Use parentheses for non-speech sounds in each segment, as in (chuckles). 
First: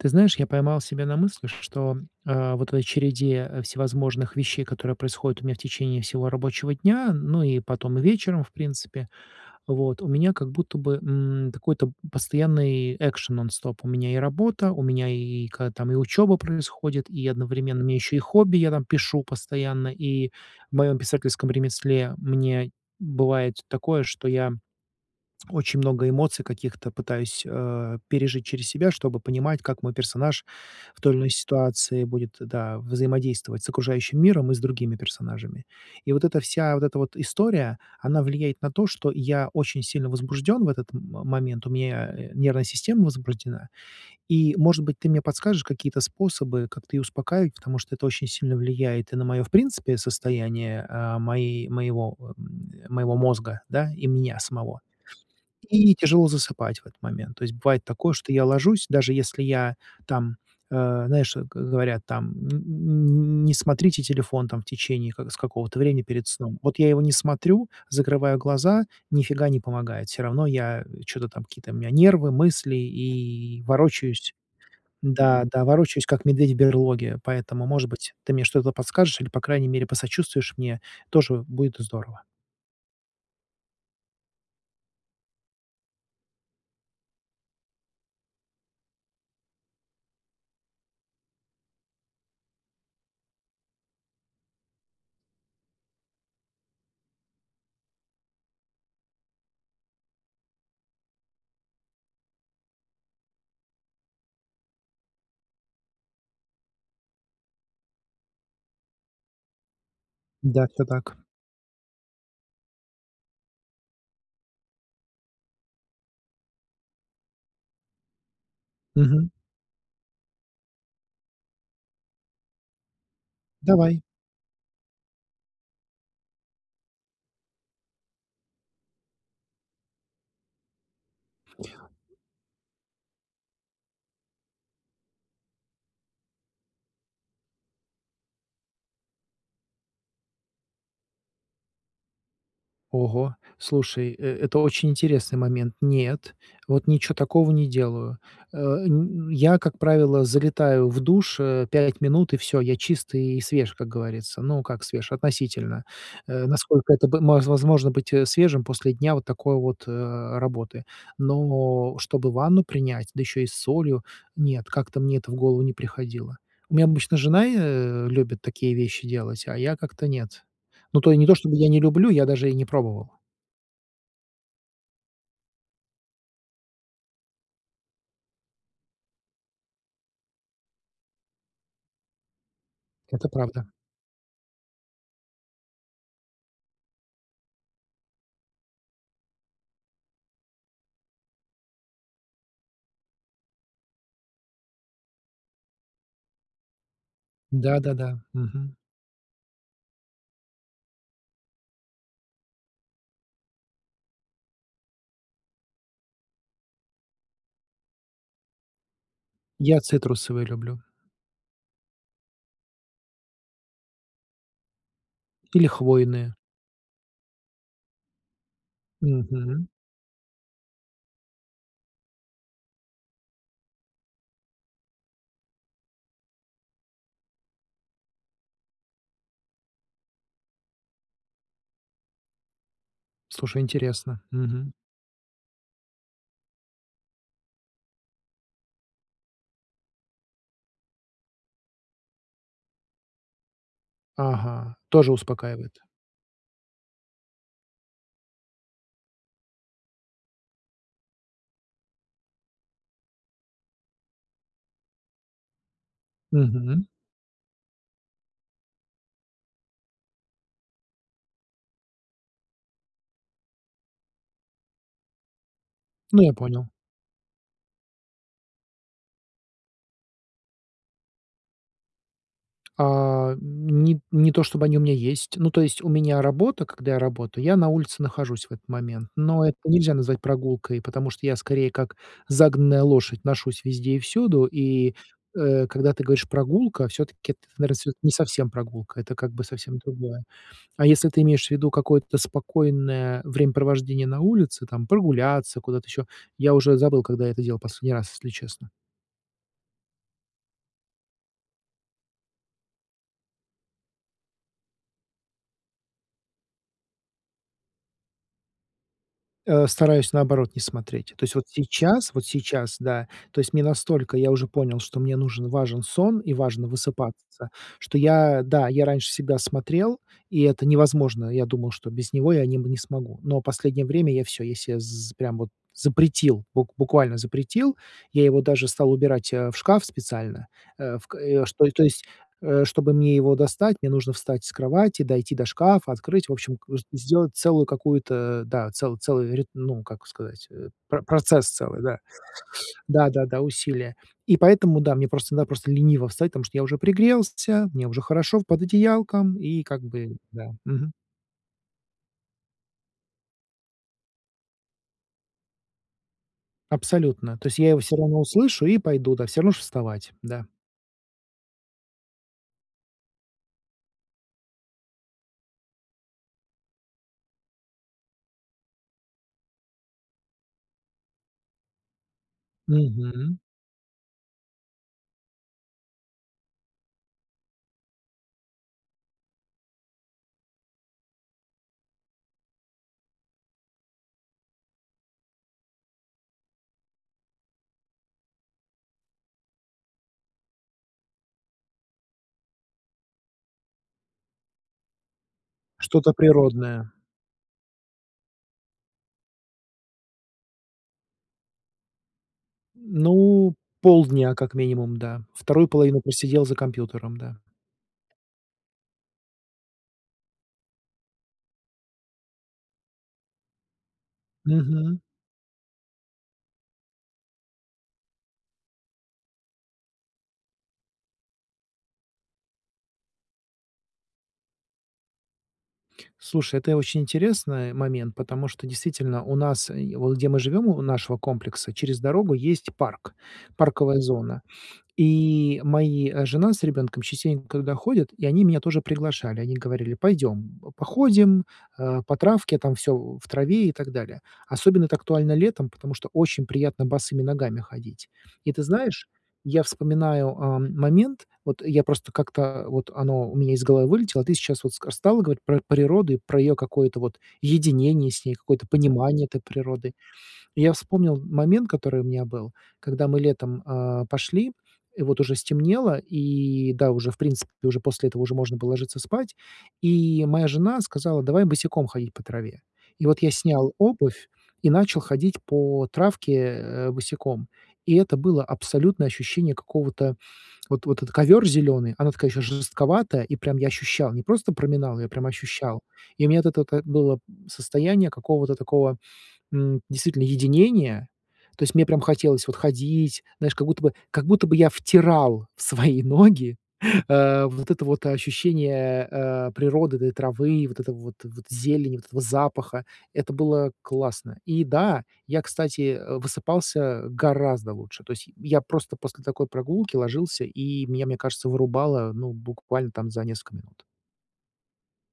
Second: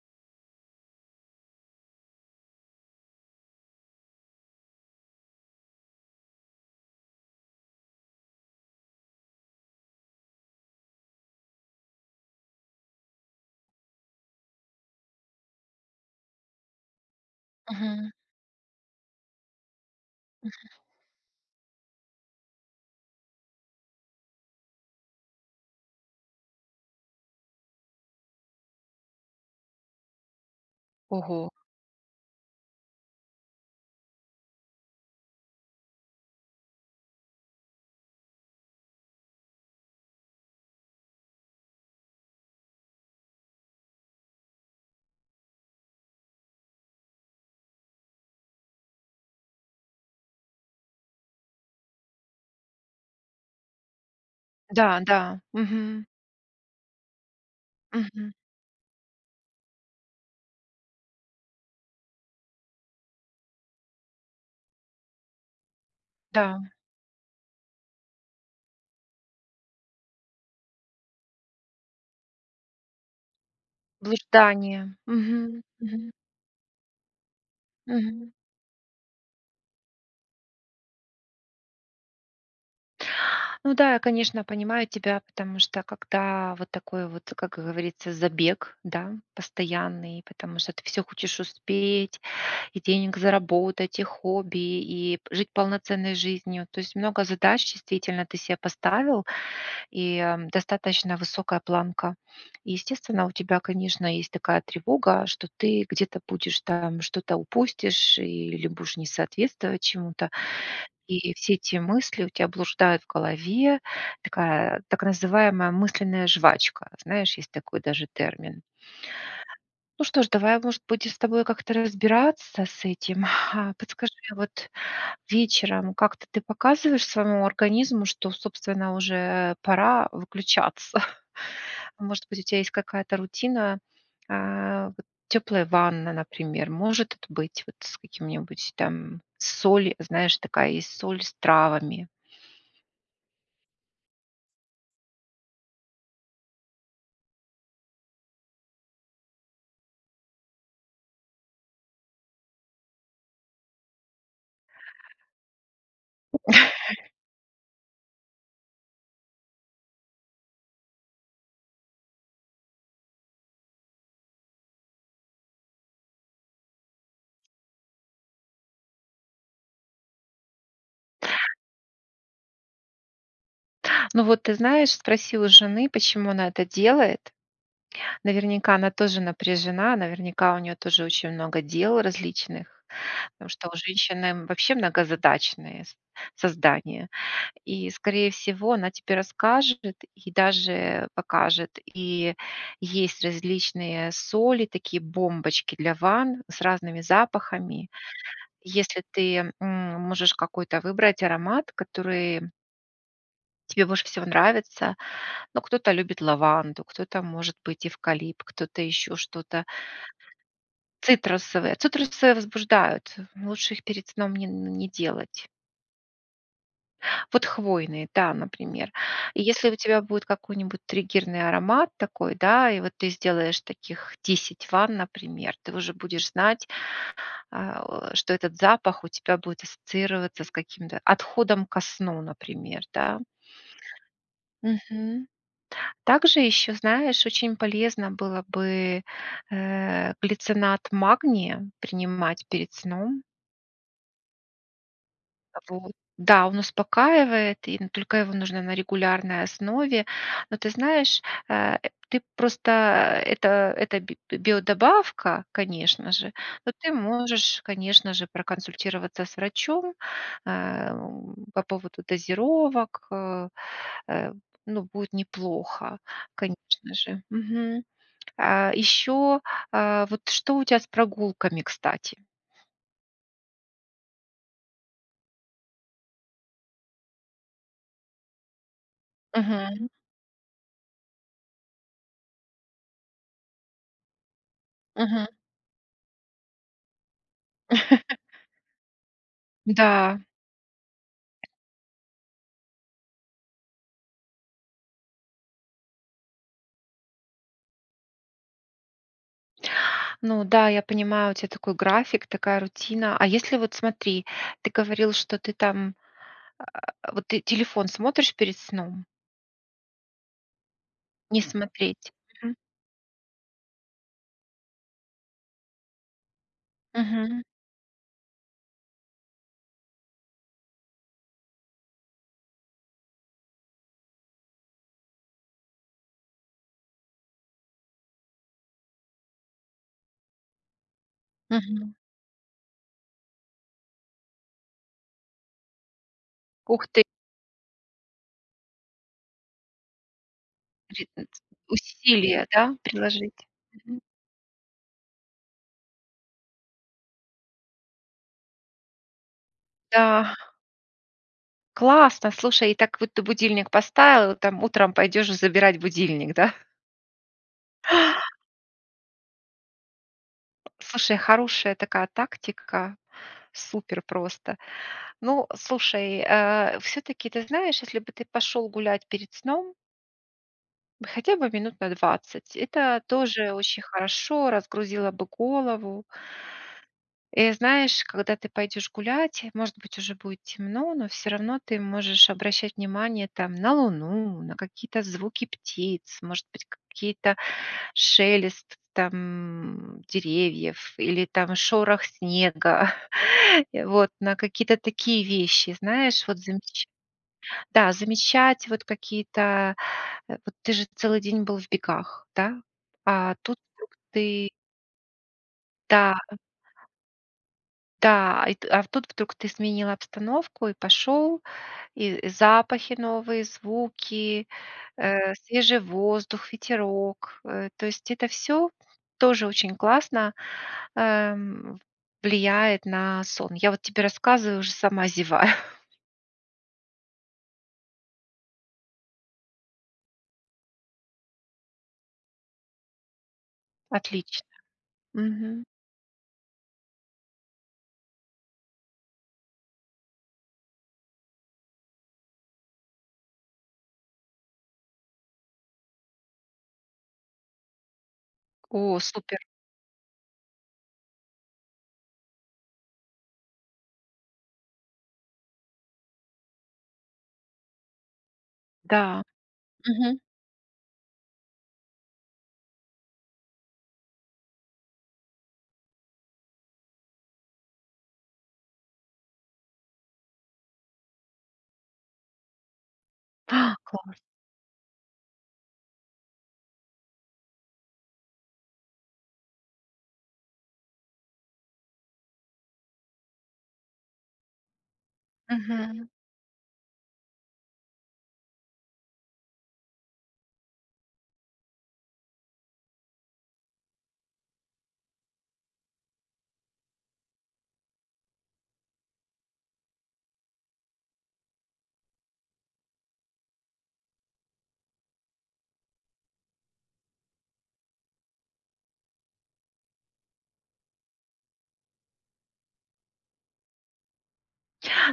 Ты знаешь, я поймал себя на мысли, что, э, вот в (unintelligible) той череде всевозможных вещей, которые происходят у меня в течение всего рабочего дня, ну, и, потом, и вечером, в принципе, вот, у меня, как будто бы, м, какой-то постоянный экшен, нон-стоп. У меня и работа, у меня, и, когда, там, и учёба происходит, и, одновременно, у меня Мгм. ещё и хобби: я, там, пишу постоянно. И, в Мгм. моём писательском ремесле мне бывает такое, что я очень много эмоций каких-то пытаюсь, э, пережить через себя, чтобы понимать, как мой персонаж в той или иной Ого. ситуации будет, да, взаимодействовать с окружающим миром и с другими персонажами. И, вот эта вся, вот эта вот история, она влияет на то, что я очень сильно возбуждён в этот м момент, у меня, э, нервная система возбуждена, и, может быть, ты мне подскажешь какие-то способы, как-то её успокаивать. Потому что, это очень сильно влияет и на моё, в принципе, состояние, э, моей, моего, м, э, моего мозга, да, и меня самого, Да, да. и Мгм. тяжело засыпать в этот момент. То есть, бывает такое, что Мгм. я ложусь, даже если я, там, э, знаешь, г говорят, там, м, н н не смотрите телефон, там, в течение ка с какого-то времени перед сном. Да. Вот, я его не смотрю, закрываю глаза- ни фига не помогает, всё равно я, м, чё-то, там, какие-то у меня нервы, мысли, и ворочаюсь. Блуждание. Да, Мгм. да, ворочаюсь, Мгм. как медведь в берлоге, поэтому, может быть, Мгм. ты мне что-то подскажешь, или, по крайней мере, посочувствуешь мне, тоже будет здорово. Ну да, я, конечно, понимаю тебя, потому что когда вот такой вот, как говорится, забег, да, постоянный, потому что ты всё хочешь успеть, и денег заработать, и хобби, и п жить полноценной жизнью. То есть много задач действительно ты се поставил, и, м, достаточно высокая планка. Естественно, у тебя, конечно, есть такая тревога, что ты где-то будешь там что-то упустишь или будешь не соответствовать чему-то. Да, всё так. И все эти мысли у тя блуждают в голове. Такая так называемая мысленная жвачка. Знаешь, есть такой даже термин. Мгм. Ну что ж, давай, может быть, с тобой как-то разбираться с этим. А Давай. подскажи, вот вечером как-то ты показываешь своему организму, что, собственно, уже пора выключаться? Может быть, у тебя есть какая-то рутина, а, вот тёплая ванна, например, может т быть, вот, с каким-нибудь там соль, знаешь, такая есть соль с травами. Ого, слушай, э, это очень интересный момент. Нет, вот ничего такого не делаю. Э, н я, как правило, залетаю в душ, э, 5 минут, и всё, я чист и свеж, как говорится. Ну, как свеж, относительно, э, насколько это (chuckles) б возможно быть свежим после дня вот такой вот, э, работы. Но чтобы ванну принять, да ещё и с солью, нет, как-то мне это в голову не приходило. У меня обычно жена и, э, любит такие вещи делать, а я как-то нет. Ну, то не то чтобы (chuckles) я не люблю, я даже и не пробовал. Ну вот, ты знаешь, спроси у жены, почему она это делает? Наверняка она тоже напряжена, наверняка у неё тоже очень много дел различных, Это потому правда. что у женщины вообще многозадачные с создания, и, скорее всего, она тебе расскажет, и даже покажет, и есть различные соли, такие бомбочки для ванн с разными запахами. Да-да-да, мгм. Если ты, м, можешь какой-то выбрать аромат, который Тебе больше всего нравится. Ну, кто-то любит лаванду, кто-то, может быть, эвкалипт, кто-то ещё что-то. Я цитрусовые люблю. Цитрусовые. Цитрусы возбуждают, лучше их перед сном не, н не делать. Или хвойные. Вот хвойные, да, например. Мгм. Если у тебя будет какой-нибудь триггерный аромат такой, да, и вот ты сделаешь таких 10 ванн, например, ты уже будешь знать, а, о что этот запах у тебя будет ассоциироваться с каким-то отходом ко сну, например, да. Слушай, интересно. Мгм. Мгм. Также ещё, знаешь, очень полезно было бы, э, глицинат магния принимать перед сном. Ага, тоже Э, успокаивает. вот, да, он успокаивает, и н только его нужно на регулярной основе. Но ты знаешь, э, ты просто, э, это это би биодобавка, конечно же, но Мгм. ты можешь, конечно же, проконсультироваться с врачом, эм, по поводу дозировок, э, э, ну, будет неплохо, Ну, я понял. конечно же. Мгм. Э, ещё, э, вот что у тебя с прогулками, кстати? А ни не то чтобы они у меня есть. Ну, то есть у меня работа, когда я работаю, я на улице нахожусь в этот момент, но это Мгм. нельзя назвать прогулкой, потому что я скорее как загнанная лошадь ношусь везде и всюду, и, Мгм. э, когда ты говоришь "прогулка", всё-таки это, наверно, это не (chuckles) совсем прогулка, это как бы совсем Да. другое. А если ты имеешь в виду какое-то спокойное времяпровождение на улице, там прогуляться куда-то ещё, я уже забыл, когда я это делал последний раз, если честно. Ну да, я понимаю, у тя такой график, такая рутина. А если вот смотри, ты говорил, что ты там, а (grunts) вот ты телефон смотришь перед сном? Э, стараюсь наоборот не смотреть. То есть Не вот смотреть. сейчас вот Мгм. сейчас, да, то есть мне настолько я уже понял, что мне нужен, важен сон и важно Мгм. высыпаться, что я, да, я раньше всегда смотрел, и это невозможно. Я думал, что без него я не м не смогу, но в последнее время я всё, я се з прям вот запретил, бук буквально запретил, я его даже стал убирать а, в шкаф специально, э, ф (grunts) к э что и то Мгм. есть э чтобы мне его достать, мне нужно встать с кровати, дойти до шкафа, открыть, в общем, к с Ух ты! сделать целую какую-то, да, цел целый рит ну, как сказать, э про Передать процесс целый, да. усилия, да, (sniffs) Да-да-да, приложить. усилия, Мгм. и поэтому, да, мне просто иногда просто лениво встать, потому что я уже пригрелся, мне уже хорошо в под одеялком и как бы Да. да. Мгм. Классно. Слушай, и так вот ты будильник поставил, и там утром пойдёшь забирать будильник, да? Абсолютно. То есть я его всё равно услышу и пойду, да, всё равно ж вставать, да. Слушай, хорошая такая тактика, супер просто. Ну, слушай, а, всё-таки, ты знаешь, если бы ты пошел гулять перед сном. Хотя бы минут на 20, это Мгм. тоже очень хорошо, разгрузило бы голову. И знаешь, когда ты пойдешь гулять, может быть уже будет темно, но всё равно ты можешь обращать внимание, там, на Луну, на какие-то звуки птиц, может быть, какие-то шелест там деревьев или там шорох снега, (chuckles) и вот на какие-то такие вещи. Что-то Знаешь, вот замеч природное. Да, замечать вот какие-то, э, вот ты же целый день был в бегах, да? А Ну, тут вдруг полдня ты как минимум, да, 2 половину Да. просидел за компьютером, да. Да, а, ит а, в тут вдруг ты сменил обстановку и пошел, и запахи новые, звуки, Мгм. э, свежий воздух, ветерок. Э, то есть это всё тоже очень классно, эм, влияет на сон. Я вот тебе рассказываю, уже сама зеваю. (chuckles) Слушай, это я очень интересно момент, потому что, действительно, у нас, е вот где мы живём, у нашего комплекса, через дорогу есть парк, парковая зона, Отлично, и мгм. мои, э, жена с ребёнком частенько туда ходят, и они меня тоже приглашали. Они говорили: "Пойдём, походим, э, по травке, там всё в траве и так далее". Особенно это актуально летом, потому что очень приятно босыми ногами ходить. И ты О, знаешь, супер. я вспоминаю, а, момент, вот я просто как-то вот оно у меня из головы вылетело, а ты сейчас вот ска стала говорить про природу и про её какое-то вот единение с ней, какое-то Да. понимание этой природы. Мгм. И я вспомнил момент, который у меня был, когда мы летом, а, пошли, и вот уже стемнело, и да, уже, в принципе, уже после этого уже можно было ложиться спать, и моя жена сказала: "Давай босиком ходить по траве". И вот я снял А! Классно. обувь и начал ходить по травке, э, босиком, и это было абсолютное ощущение какого-то вот этот ковёр зелёный, она такая ещё жестковатая, и прям я ощущал, не просто проминал, я прям ощущал, Мгм. и у меня вот это вот, э, было состояние какого-то такого, м, действительно единения, то есть мне прям хотелось вот ходить, знаешь, как будто бы как будто бы я втирал в свои ноги, э, вот это вот ощущение, э, природы, да, этой травы, вот этого вот вот зелени, вот этого запаха. Это было классно. И, да, я, кстати, э, высыпался гораздо лучше. То есть, й я просто после такой прогулки ложился, и меня, мне кажется, вырубало, ну, буквально, там за несколько минут.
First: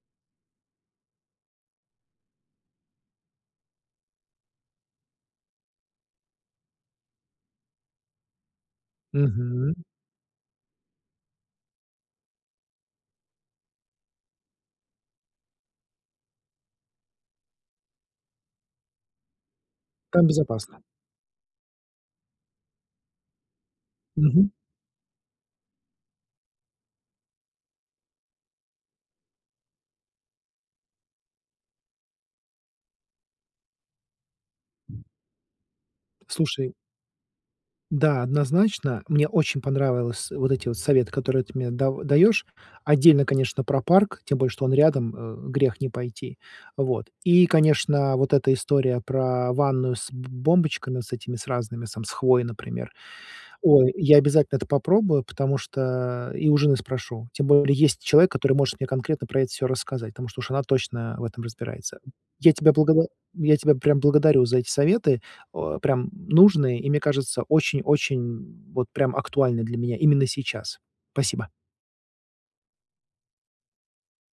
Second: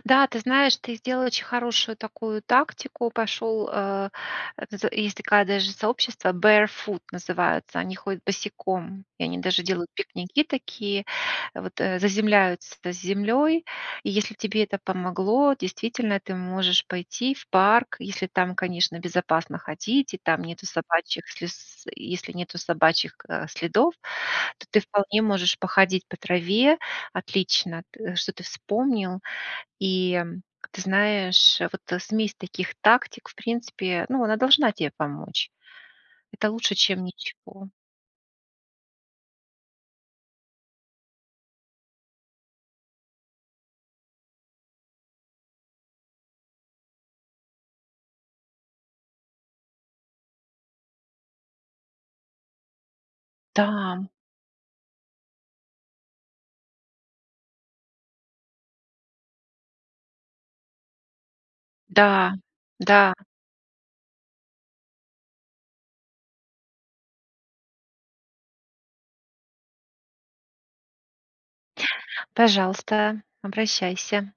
Да, ты знаешь, ты сделал очень хорошую такую тактику, пошёл, э З есть такая даже сообщество, Barefoot называются, они ходят босиком, и они даже Мгм. делают пикники такие, вот, э, заземляются с землёй. И если тебе это помогло, действительно, ты можешь пойти в парк, если там, конечно, безопасно ходить и Там там нету безопасно. собачьих слиз и если нету собачьих ка следов, Мгм. то ты вполне можешь походить по траве. Отлично, т что ты вспомнил. И, ты знаешь, вот смесь таких тактик, в принципе, ну, она должна тебе помочь. Это Слушай лучше, чем ничего. Да, однозначно, мне очень понравилось вот эти вот советы, которые ты мне дав даёшь. Отдельно, конечно, про парк, тем более что он рядом, э э грех не пойти. Вот. И, конечно, вот эта история про ванную с б бомбочками, с этими разными, сам с хвоей, например. Ой, Да. я обязательно это попробую, потому что и у жены спрошу. Тем более, есть человек, который может мне конкретно про это всё рассказать, потому что уж она точно в этом разбирается, м. Да Я тебя за благово да. я тебя прям благодарю за эти советы, а, прям нужные и, мне кажется, очень-очень, м вот прям актуальны для меня именно сейчас. Спасибо. Пожалуйста. Обращайся!